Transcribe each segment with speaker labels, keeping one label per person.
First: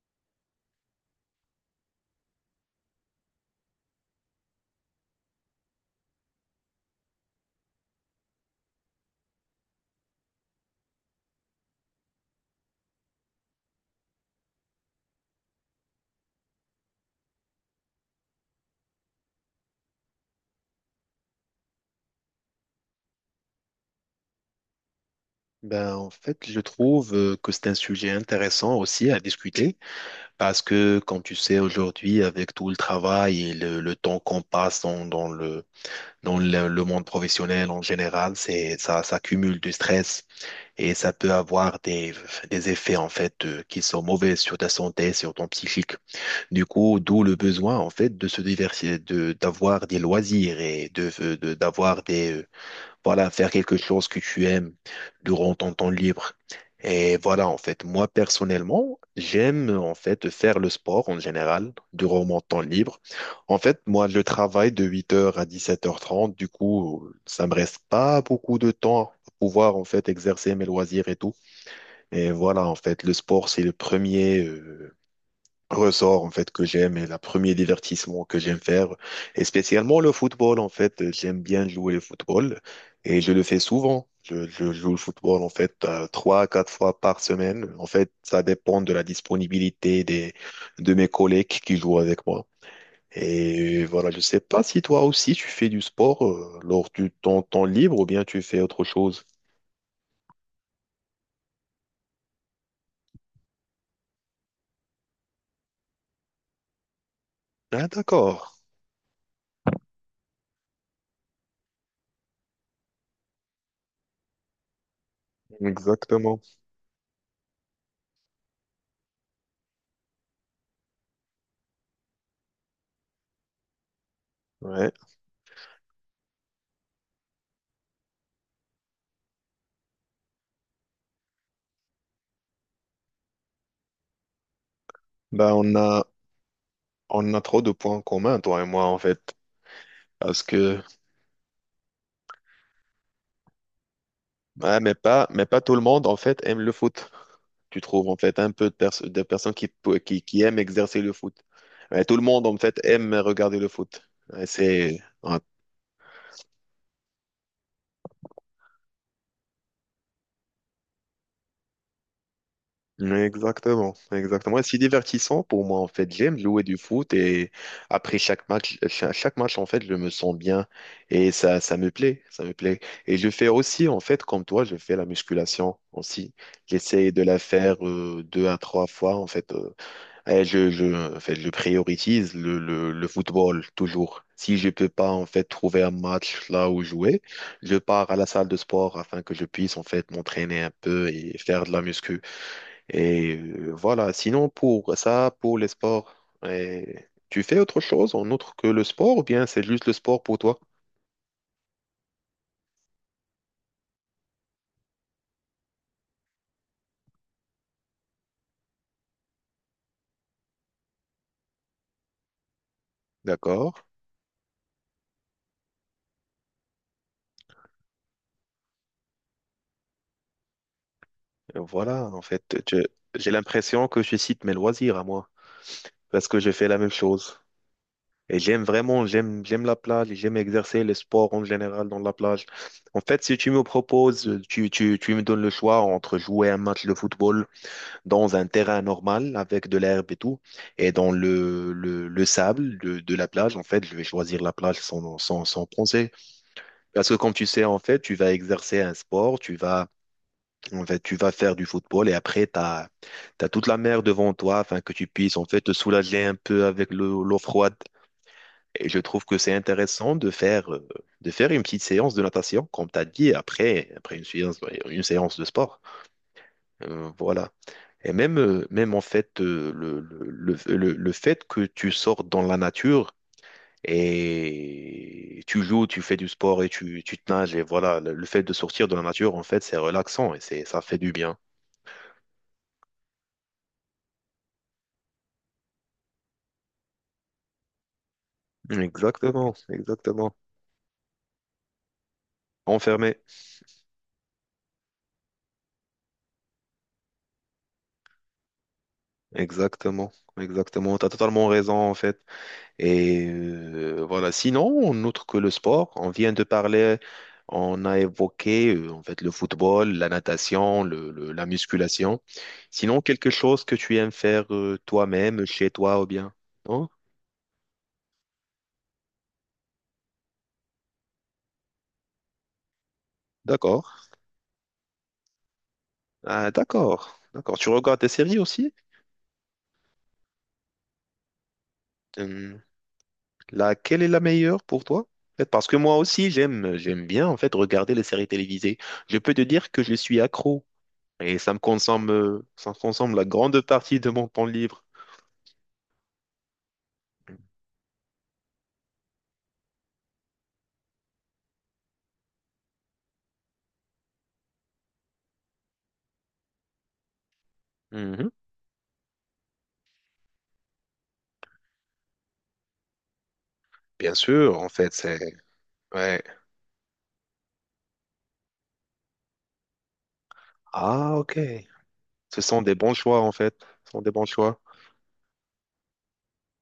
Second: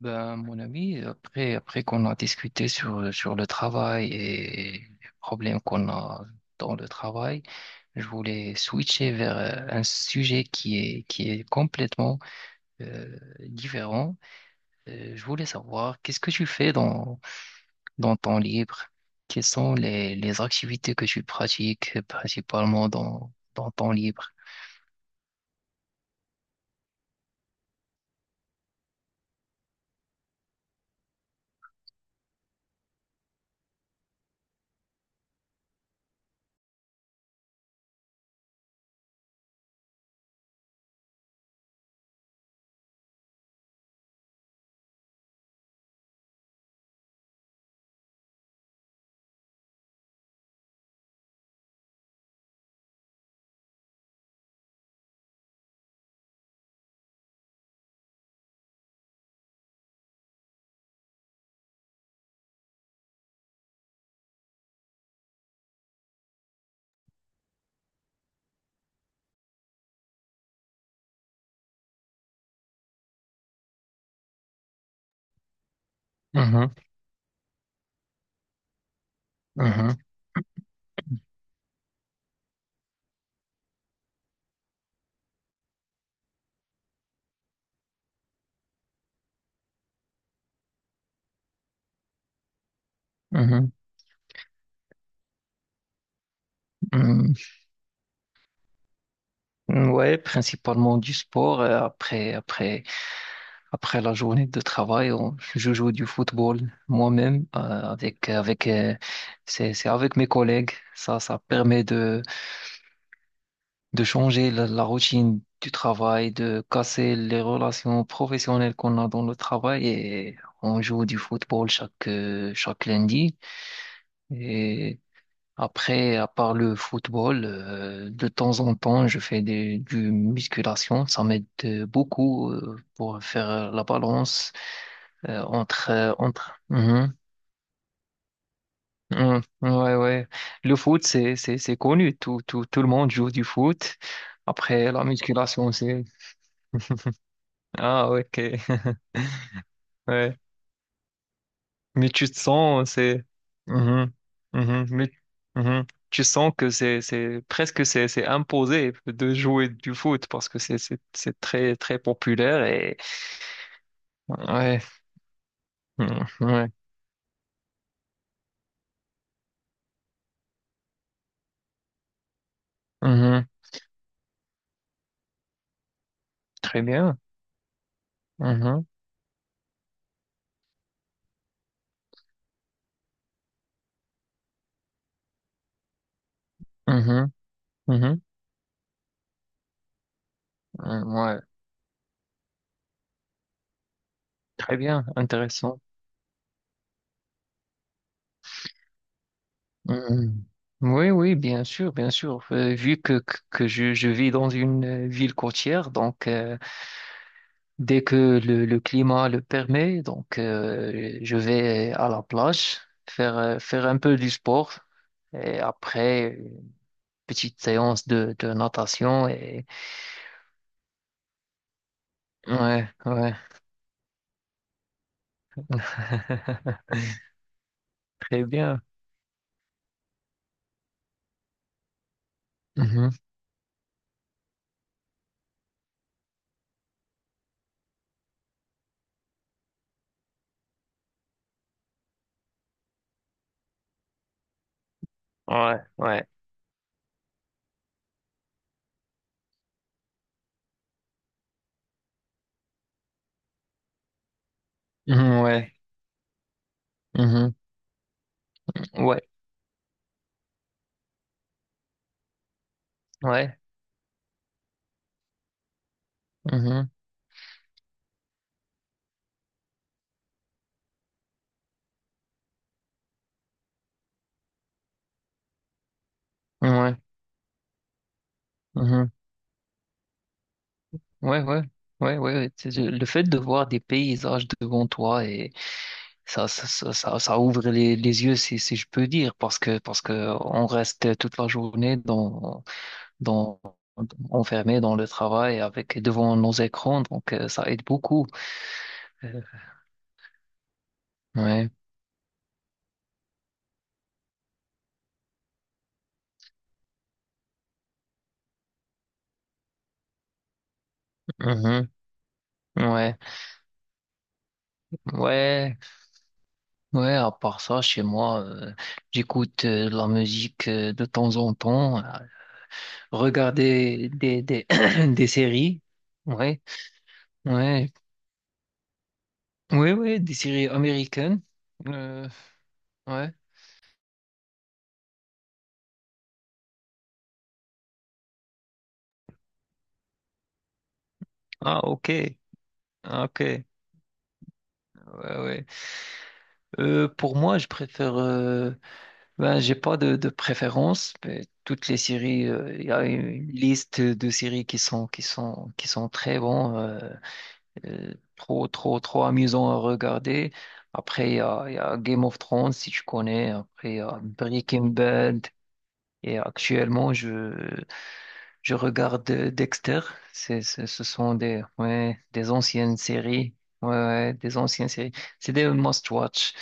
Speaker 1: Ben, mon ami, après qu'on a discuté sur le travail et les problèmes qu'on a dans le travail, je voulais switcher vers un sujet qui est complètement différent. Je voulais savoir, qu'est-ce que tu fais dans ton libre? Quelles sont les activités que tu pratiques principalement dans ton libre?
Speaker 2: Ben, en fait, je trouve que c'est un sujet intéressant aussi à discuter parce que, comme tu sais, aujourd'hui, avec tout le travail et le temps qu'on passe dans le monde professionnel en général, ça cumule du stress et ça peut avoir des effets, en fait, qui sont mauvais sur ta santé, sur ton psychique. Du coup, d'où le besoin, en fait, de se diversifier, d'avoir des loisirs et d'avoir voilà, faire quelque chose que tu aimes durant ton temps libre. Et voilà, en fait, moi personnellement, j'aime en fait faire le sport en général durant mon temps libre. En fait, moi, je travaille de 8h à 17h30, du coup, ça me reste pas beaucoup de temps pour pouvoir en fait exercer mes loisirs et tout. Et voilà, en fait, le sport, c'est le premier, ressort en fait que
Speaker 1: Mhm,
Speaker 2: j'aime et le premier divertissement que j'aime faire, et
Speaker 1: mhm.
Speaker 2: spécialement le football. En fait, j'aime bien jouer le football et je le fais souvent. Je joue le football en fait 3 à 4 fois par semaine. En fait, ça dépend de la disponibilité des de mes collègues qui jouent avec moi.
Speaker 1: Mhm,
Speaker 2: Et voilà, je sais pas si toi aussi tu fais du sport lors de ton temps libre ou bien tu fais autre chose.
Speaker 1: mhm. Ouais, principalement du sport. Après la journée de travail, je joue du football moi-même
Speaker 2: Ah,
Speaker 1: avec
Speaker 2: d'accord.
Speaker 1: avec c'est avec mes collègues. Ça permet de changer la routine du travail,
Speaker 2: Exactement.
Speaker 1: de casser les relations professionnelles qu'on a dans le travail et on joue du football chaque lundi.
Speaker 2: Ouais,
Speaker 1: Et après, à part le football, de temps en temps, je fais des du musculation. Ça m'aide beaucoup pour faire la balance. Euh,
Speaker 2: ben, on
Speaker 1: entre
Speaker 2: a,
Speaker 1: euh, entre Mhm.
Speaker 2: on a trop de points communs toi et moi, en fait.
Speaker 1: Mhm. Ouais, ouais,
Speaker 2: Parce
Speaker 1: le
Speaker 2: que,
Speaker 1: foot c'est connu. Tout le monde joue du foot.
Speaker 2: ouais,
Speaker 1: Après,
Speaker 2: mais
Speaker 1: la
Speaker 2: pas, mais pas
Speaker 1: musculation,
Speaker 2: tout le
Speaker 1: c'est
Speaker 2: monde, en fait, aime le foot. Tu trouves,
Speaker 1: ah,
Speaker 2: en
Speaker 1: ok.
Speaker 2: fait, un peu de personnes qui, pe- qui,
Speaker 1: Ouais.
Speaker 2: qui aiment exercer le foot. Ouais,
Speaker 1: mais
Speaker 2: tout le
Speaker 1: tu te
Speaker 2: monde, en fait,
Speaker 1: sens
Speaker 2: aime
Speaker 1: c'est
Speaker 2: regarder le foot.
Speaker 1: Mhm.
Speaker 2: Ouais,
Speaker 1: Mhm. Mais,
Speaker 2: ouais.
Speaker 1: Mhm, tu sens que c'est presque c'est imposé de jouer du foot parce que c'est très très populaire et
Speaker 2: Exactement, exactement. C'est
Speaker 1: ouais.
Speaker 2: divertissant pour moi, en fait.
Speaker 1: Mhm.
Speaker 2: J'aime jouer
Speaker 1: Ouais.
Speaker 2: du foot et après chaque match, chaque match, en fait, je me sens bien et ça me plaît, ça me plaît. Et je
Speaker 1: Mhm.
Speaker 2: fais aussi, en fait, comme toi, je fais la musculation aussi.
Speaker 1: Très
Speaker 2: J'essaie
Speaker 1: bien.
Speaker 2: de la faire deux à
Speaker 1: Mhm.
Speaker 2: trois fois, en fait. Eh, je, je, En fait, je priorise le football toujours. Si je peux pas en fait trouver un match là où jouer,
Speaker 1: Mhm.
Speaker 2: je pars à
Speaker 1: Mhm.
Speaker 2: la salle de sport afin que je puisse en fait m'entraîner un peu
Speaker 1: Mhm.
Speaker 2: et
Speaker 1: Ouais,
Speaker 2: faire de la muscu. Et voilà. Sinon
Speaker 1: très
Speaker 2: pour
Speaker 1: bien,
Speaker 2: ça, pour les
Speaker 1: intéressant.
Speaker 2: sports, tu fais autre chose en autre que le sport ou bien c'est juste le sport pour
Speaker 1: Mhm.
Speaker 2: toi?
Speaker 1: Oui, oui, bien sûr, bien sûr. Vu que je vis dans une ville côtière, donc dès que le climat le permet, donc je vais à la plage faire, euh,
Speaker 2: D'accord.
Speaker 1: faire un peu du sport et après une petite séance de natation et
Speaker 2: Voilà. En fait, je-
Speaker 1: ouais,
Speaker 2: j'ai
Speaker 1: ouais,
Speaker 2: l'impression que je cite mes loisirs à moi parce que je fais la même chose. Et
Speaker 1: très
Speaker 2: j'aime
Speaker 1: bien.
Speaker 2: vraiment, j'aime la plage, et j'aime exercer le sport en général dans la plage. En
Speaker 1: Mhm.
Speaker 2: fait, si tu me proposes, tu me donnes le choix entre jouer un match de football dans un terrain normal avec de l'herbe et tout, et dans le sable de la plage, en fait, je vais choisir la plage sans
Speaker 1: Ouais,
Speaker 2: penser.
Speaker 1: ouais.
Speaker 2: Parce que comme tu sais, en fait, tu vas exercer un sport, tu vas, en fait, tu vas faire du football et après, tu as toute la mer devant toi afin que tu puisses,
Speaker 1: Mhm,
Speaker 2: en fait, te
Speaker 1: ouais.
Speaker 2: soulager un peu avec l'eau
Speaker 1: Mhm.
Speaker 2: froide. Et je
Speaker 1: Ouais,
Speaker 2: trouve que c'est intéressant de faire, une petite séance de natation, comme tu as dit,
Speaker 1: ouais.
Speaker 2: après, une séance, ouais, une séance de sport.
Speaker 1: Mhm.
Speaker 2: Voilà. Et même, même en fait, le fait que tu sors dans la nature et tu joues, tu fais du sport et
Speaker 1: Ouais.
Speaker 2: tu te nages, et voilà, le fait de sortir de la
Speaker 1: Mhm.
Speaker 2: nature, en fait, c'est relaxant et ça fait du bien.
Speaker 1: Ouais, ouais, ouais, ouais. Le fait de voir des paysages devant toi et ça ouvre les yeux, si je peux dire,
Speaker 2: Exactement,
Speaker 1: parce que
Speaker 2: exactement.
Speaker 1: on reste toute la journée
Speaker 2: Enfermé.
Speaker 1: dans, enfermé dans le travail avec devant nos écrans, donc ça aide beaucoup. Euh,
Speaker 2: Exactement, exactement. Tu as totalement
Speaker 1: Ouais,
Speaker 2: raison, en fait. Et voilà. Sinon, autre que le sport, on vient de parler, on a évoqué en fait le football, la natation, la
Speaker 1: mhm,
Speaker 2: musculation. Sinon,
Speaker 1: ouais,
Speaker 2: quelque chose que tu aimes faire toi-même, chez
Speaker 1: ouais,
Speaker 2: toi ou bien? Non?
Speaker 1: ouais. À part ça, chez moi, j'écoute de la musique de temps en temps,
Speaker 2: D'accord.
Speaker 1: regarder des séries.
Speaker 2: Ah,
Speaker 1: Ouais.
Speaker 2: d'accord. D'accord. Tu
Speaker 1: Ouais.
Speaker 2: regardes des séries aussi?
Speaker 1: Oui, oui, des séries américaines. Euh,
Speaker 2: Hum,
Speaker 1: ouais.
Speaker 2: Laquelle est la meilleure pour toi? En fait, parce que moi aussi, j'aime bien en fait regarder les séries télévisées. Je peux te dire que je suis accro et
Speaker 1: Ah, ok.
Speaker 2: ça me consomme
Speaker 1: Ah,
Speaker 2: la
Speaker 1: ok.
Speaker 2: grande
Speaker 1: Ouais,
Speaker 2: partie de mon temps libre.
Speaker 1: ouais. Pour moi, je préfère. Ben, j'ai pas de préférence. Mais toutes les séries, il y a une liste de séries qui sont très bons,
Speaker 2: Mhm.
Speaker 1: trop trop trop amusants à regarder. Après, il y a Game of Thrones, si tu connais. Après, il y
Speaker 2: Bien
Speaker 1: a
Speaker 2: sûr, en
Speaker 1: Breaking
Speaker 2: fait, c'est.
Speaker 1: Bad.
Speaker 2: Ouais.
Speaker 1: Et actuellement, je regarde Dexter. Ce
Speaker 2: Ah,
Speaker 1: sont
Speaker 2: ok.
Speaker 1: des, ouais,
Speaker 2: Ce
Speaker 1: des
Speaker 2: sont des bons
Speaker 1: anciennes
Speaker 2: choix, en fait.
Speaker 1: séries. Ouais,
Speaker 2: Ce sont des bons
Speaker 1: ouais, des
Speaker 2: choix.
Speaker 1: anciennes séries. C'est des must-watch,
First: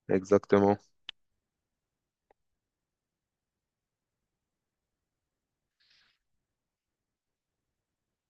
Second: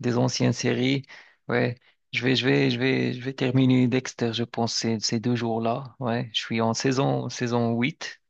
Speaker 1: des anciennes
Speaker 2: Exactement.
Speaker 1: séries. Ouais. Je vais terminer Dexter, je pense, ces deux jours-là. Ouais. Je suis en saison huit.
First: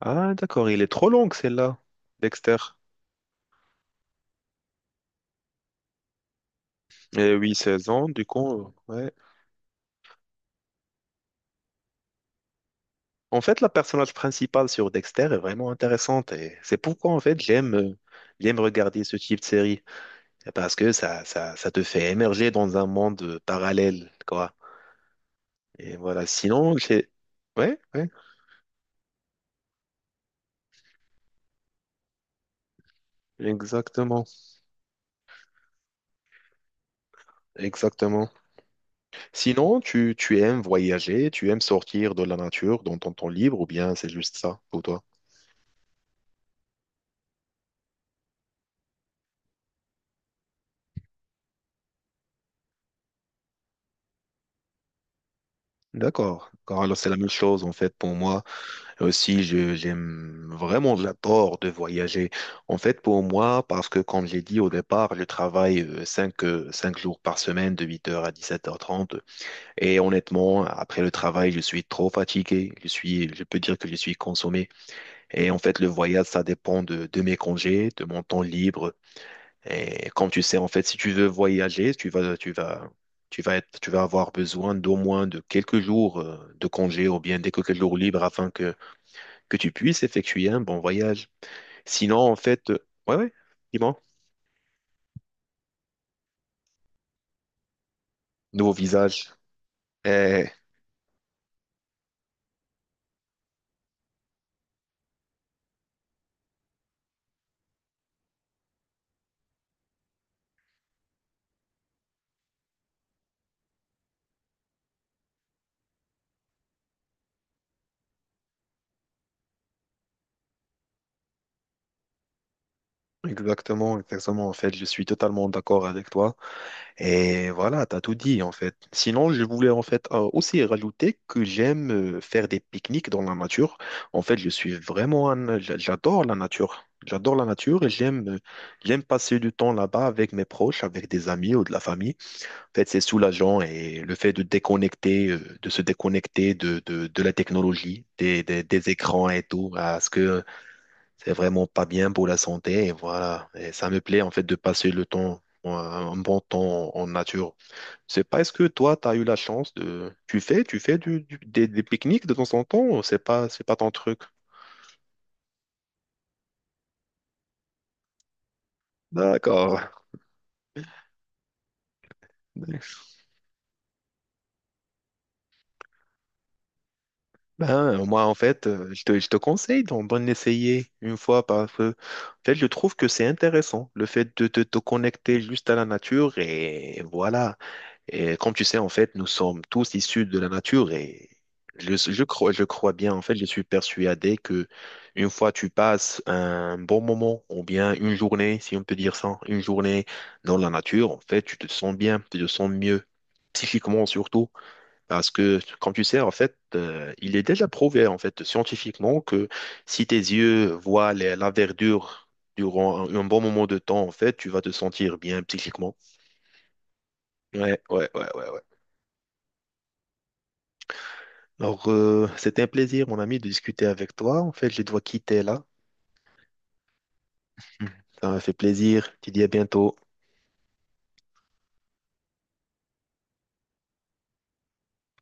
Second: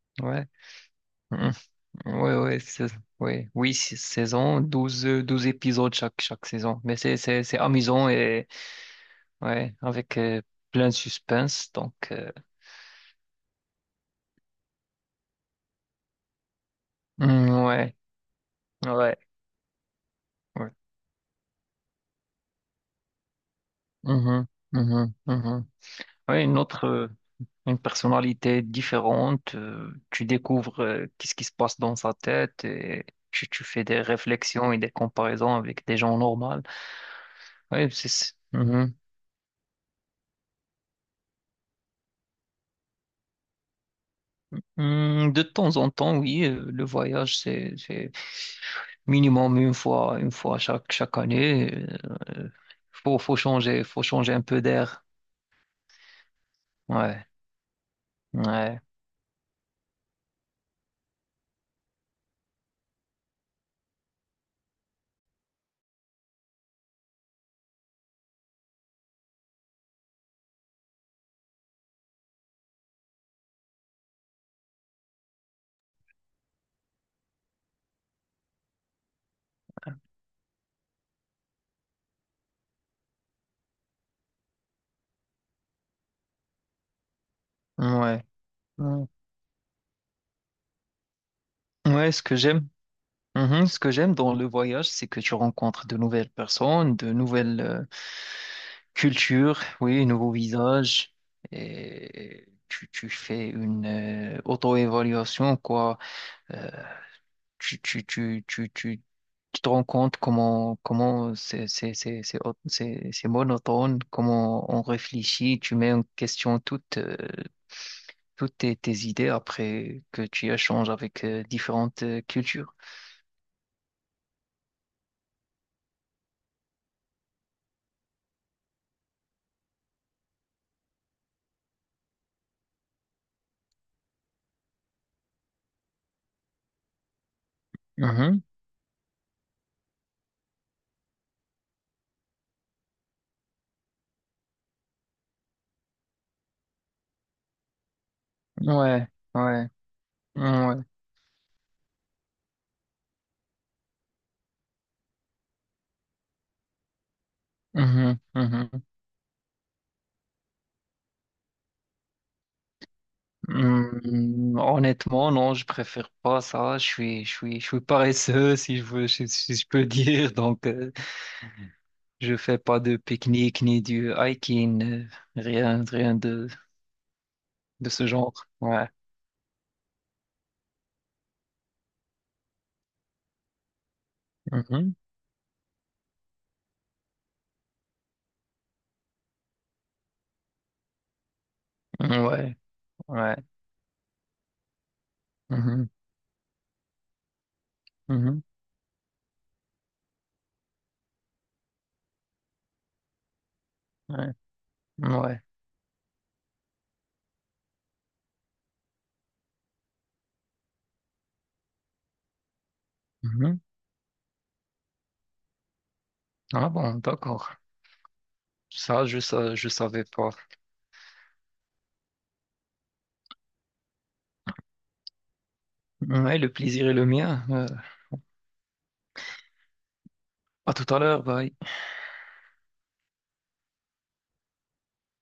Speaker 2: Ah,
Speaker 1: Ouais.
Speaker 2: d'accord. Il est trop long,
Speaker 1: Mhm.
Speaker 2: celle-là.
Speaker 1: Ouais,
Speaker 2: Dexter.
Speaker 1: ouais, ouais. Oui, c'est- saison, 12 12 épisodes chaque saison. Mais c'est,
Speaker 2: Et
Speaker 1: c'est,
Speaker 2: oui,
Speaker 1: c'est
Speaker 2: 16 ans,
Speaker 1: amusant
Speaker 2: du
Speaker 1: et,
Speaker 2: coup, ouais.
Speaker 1: ouais, avec plein de suspense. Donc,
Speaker 2: En fait, la personnage principale sur Dexter est vraiment intéressante. Et c'est pourquoi, en fait,
Speaker 1: mhm, ouais,
Speaker 2: j'aime regarder ce
Speaker 1: ouais.
Speaker 2: type de série. C'est
Speaker 1: Ouais.
Speaker 2: Parce que ça te fait émerger dans un monde parallèle,
Speaker 1: Mhm,
Speaker 2: quoi.
Speaker 1: mhm, mhm.
Speaker 2: Et voilà.
Speaker 1: Ouais,
Speaker 2: Sinon, j'ai.
Speaker 1: une
Speaker 2: Ouais, ouais.
Speaker 1: personnalité différente. Tu découvres qu'est-ce qui se passe dans sa tête et tu fais des
Speaker 2: Exactement.
Speaker 1: réflexions et des comparaisons avec des gens normaux. Ouais,
Speaker 2: Exactement.
Speaker 1: mhm.
Speaker 2: Sinon, tu aimes voyager, tu aimes sortir de la nature dans ton temps libre, ou bien c'est juste ça pour toi?
Speaker 1: Hmm, de temps en temps, oui, le voyage, c'est minimum une fois chaque année. Euh, faut changer un peu d'air.
Speaker 2: D'accord. Car Alors, c'est la
Speaker 1: Ouais,
Speaker 2: même chose en fait pour moi.
Speaker 1: ouais,
Speaker 2: Aussi, j'aime vraiment, j'adore de voyager. En fait, pour moi, parce que comme j'ai dit au départ, je travaille 5 jours par semaine de 8h à 17h30. Et honnêtement, après le travail, je suis trop fatigué. Je peux dire que je suis consommé. Et en fait, le voyage, ça dépend de mes congés, de mon temps libre. Et comme tu sais, en fait, si tu veux voyager, tu vas avoir besoin d'au moins de quelques jours de congé ou bien des quelques jours libres
Speaker 1: ouais.
Speaker 2: afin que,
Speaker 1: Ouais.
Speaker 2: que tu puisses effectuer un bon voyage.
Speaker 1: Ouais,
Speaker 2: Sinon,
Speaker 1: ce
Speaker 2: en
Speaker 1: que j'aime.
Speaker 2: fait, ouais, ouais,
Speaker 1: Mhm. Ce que
Speaker 2: dis-moi,
Speaker 1: j'aime dans le voyage, c'est que tu rencontres de nouvelles personnes, de nouvelles
Speaker 2: nouveau visage.
Speaker 1: cultures, oui, nouveaux
Speaker 2: Eh,
Speaker 1: visages, et tu fais une auto-évaluation, quoi. Euh, tu, tu, tu, tu, tu, tu te rends compte comment c'est monotone, comment on réfléchit, tu mets en question toutes tes idées après que tu échanges avec différentes cultures.
Speaker 2: Exactement, exactement. En fait, je suis totalement d'accord avec toi. Et voilà, t'as tout dit en fait. Sinon, je voulais en fait aussi rajouter que j'aime faire des pique-niques dans la nature. En fait, je suis vraiment J'adore la nature. J'adore la nature et j'aime passer du temps là-bas avec mes proches, avec des amis ou de la famille. En fait, c'est soulageant et le fait de de se déconnecter de la technologie, des
Speaker 1: Ouais,
Speaker 2: écrans et tout,
Speaker 1: ouais,
Speaker 2: parce que
Speaker 1: ouais.
Speaker 2: c'est vraiment pas bien pour la santé. Et voilà, et ça me plaît en fait de passer un bon temps en nature.
Speaker 1: Mhm,
Speaker 2: C'est pas, est-ce que
Speaker 1: mhm.
Speaker 2: toi, tu as eu la chance de. Tu fais des pique-niques de temps en temps ou c'est pas ton truc?
Speaker 1: Honnêtement, non, je préfère pas ça. Je suis paresseux, si je veux, si je peux
Speaker 2: D'accord.
Speaker 1: dire. Donc, je fais pas de pique-nique ni du hiking, rien de
Speaker 2: Ben,
Speaker 1: ce
Speaker 2: moi,
Speaker 1: genre.
Speaker 2: en fait,
Speaker 1: Ouais.
Speaker 2: je te conseille d'en essayer une fois parce que, en fait, je trouve que c'est intéressant, le fait de te
Speaker 1: Mhm.
Speaker 2: connecter juste à la nature et voilà. Et comme tu sais, en fait, nous sommes tous issus de la nature et
Speaker 1: Ouais,
Speaker 2: je crois bien, en fait,
Speaker 1: ouais.
Speaker 2: je suis persuadé que une fois tu
Speaker 1: Mhm,
Speaker 2: passes un bon moment ou bien une
Speaker 1: mhm.
Speaker 2: journée, si on peut dire ça, une journée dans la nature, en fait, tu te sens bien, tu te sens mieux, psychiquement
Speaker 1: Ouais,
Speaker 2: surtout, parce
Speaker 1: ouais.
Speaker 2: que, comme tu sais, en fait, il est déjà prouvé, en fait, scientifiquement que si tes yeux voient la verdure durant un bon
Speaker 1: Mhm.
Speaker 2: moment de temps, en fait, tu vas te sentir bien psychiquement.
Speaker 1: Ah bon, d'accord.
Speaker 2: Ouais, ouais, ouais, ouais, ouais.
Speaker 1: Ça, je savais pas.
Speaker 2: Alors, c'était un plaisir, mon ami, de discuter avec toi. En fait, je dois quitter là.
Speaker 1: Ouais, le plaisir est le mien.
Speaker 2: Mhm. Ça m'a fait plaisir. Tu dis à bientôt.
Speaker 1: À tout à l'heure, bye.